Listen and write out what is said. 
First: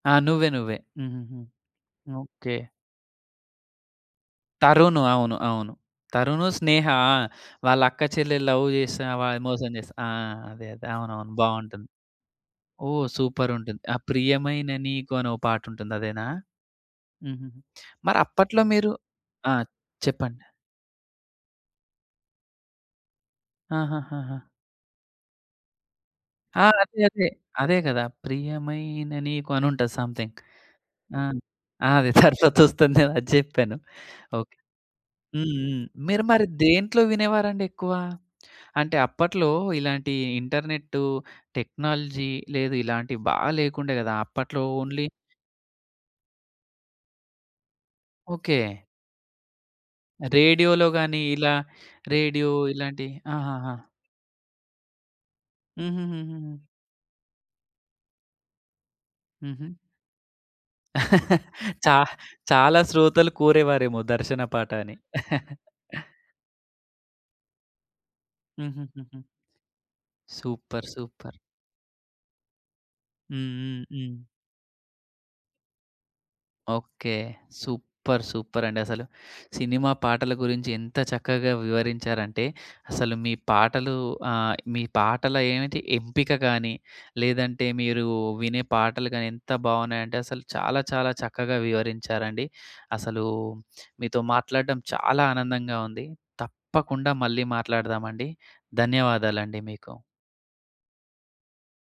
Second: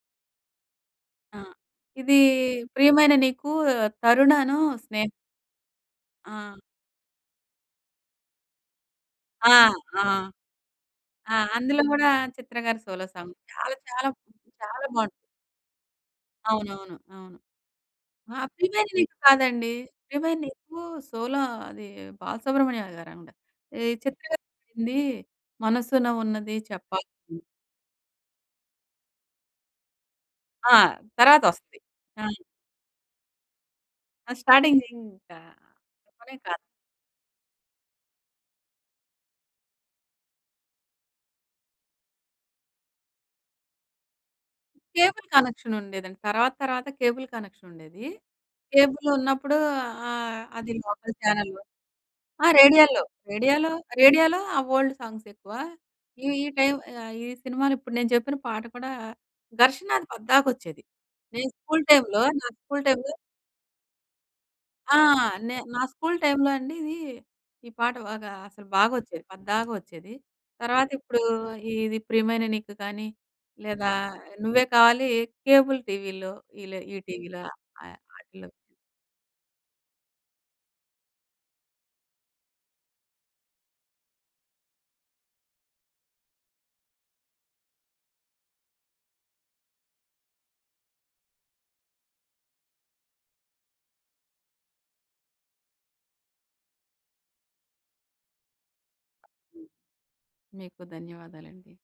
ఆ! నువ్వే నువ్వే. హుహుహు. ఆ! ఇదీ ఓకే. ప్రియమైన నీకు 'తరుణ' ను, తరుణు. 'స్నేహ'. అవును. అవును. 'తరుణు', ఆ! 'స్నేహ'. ఆ! వాళ్ళక్కా చెల్లెలు లవ్ జేస్తున్న వాళ్ ఆ! మోసం చేశా ఆ! ఆ! అదే. అదే. అవునవును. ఆ! అందులో బావుంటుంది. గూడా 'చిత్ర' గారు సోలో ఓహ్! సాంగ్. చాలా సూపరుంటుంది. ఆ! చాలా 'ప్రియమైన చాలా బావున్ నీకు' అనో పాటుంటుంది అదేనా? అవునవును. అవును. హుహుహు. ఆ! మరప్పట్లో ప్రియమైన మీరు నీకు ఆ! కాదండి! ప్రియమైన చెప్పండి. నీకు సోలో అది 'బాల సుబ్రహ్మణ్యం' గారావిడ. ఈ చిత్ర ఆహాహాహా! గారు పాడిందీ 'మనసున ఉన్నది ఆ! అదే. చెప్పా' అదే. హ్మ్. అదే గదా! ప్రియమైన నీకు అనుంటది సమ్‌థింగ్. ఆ! ఆ! తర్వాతొస్తది. ఆ! అదే. ఆ! తర్వాతొస్తుందేమో అది జెప్పాను. ఆ! ఓకే. స్టార్టింగ్‌ దింకా హ్మ్. హ్మ్. మీరు చెప్పలేం. మరి కాదు. దేంట్లో వినేవారండెక్కువ? అంటే అప్పట్లో ఇలాంటి ఇంటర్‌నెట్టు టెక్నాలజీ లేదు. ఇలాంటివి బా లేకుండే గదా! అప్పట్లో ఓన్లీ కేబుల్ కనెక్షనుండేదండి. తర్వాత తర్వాత కేబుల్ కనెక్షనుండేది. ఓకే. కేబులున్నప్పుడు ఆహ్, అది రేడియోలో లోకల్ గానీ, ఇలా ఛానెల్లో ఆ! రేడియో రేడియోల్లో. ఇలాంటియి రేడియోలో ఆహాహా! రేడియోలో ఆ ఓల్డ్ సాంగ్సెక్కువా. ఈ ఈ హుహుహుహుహు. టైమ్ ఆహ్, ఈ సినిమాలో ఇప్పుడు నేను చెప్పిన పాట కూడా హుహు. ఘర్షణాది పద్దాకొచ్చేది. నేను స్కూల్ చా టైమ్‌లో నాకు చాలా స్కూల్ టైమ్‌లో శ్రోతలు కోరేవారేమో దర్శన పాట అని. ఆ! నే నా స్కూల్ టై‌మ్‌లో అండి ఇదీ ఈ పాట బాగా అసలు హుహుహుహు. బాగొచ్చేది పద్దాక ఒచ్చేది. సూపర్. తర్వాతిప్పుడూ సూపర్. ఇది 'ప్రియమైన నీకు' కానీ, హ్మ్. హ్మ్. లేదా హ్మ్. 'నువ్వే కావాలి' కేబుల్ టీవీలో ఈ లే ఈ ఓకే. టీవీలా ఆహ్, సూపర్. ఆటిల్లో సూపరండి అసలు. సినిమా పాటల గురించి ఎంత చక్కగా వివరించారంటే అసలు మీ పాటలు ఆహ్, మీ పాటల ఏమిటి ఎంపిక గానీ, లేదంటే మీరూ వినే పాటలు గానీ ఎంత బావున్నాయంటే అసలు చాలా చాలా చక్కగా వివరించారండి. అసలూ మీతో మాట్లాడడం చాలా ఆనందంగా ఉంది. తప్పకుండా మళ్ళీ మాట్లాడదామండి. ధన్యవాదాలండి మీకు. మీకు ధన్యవాదాలండి.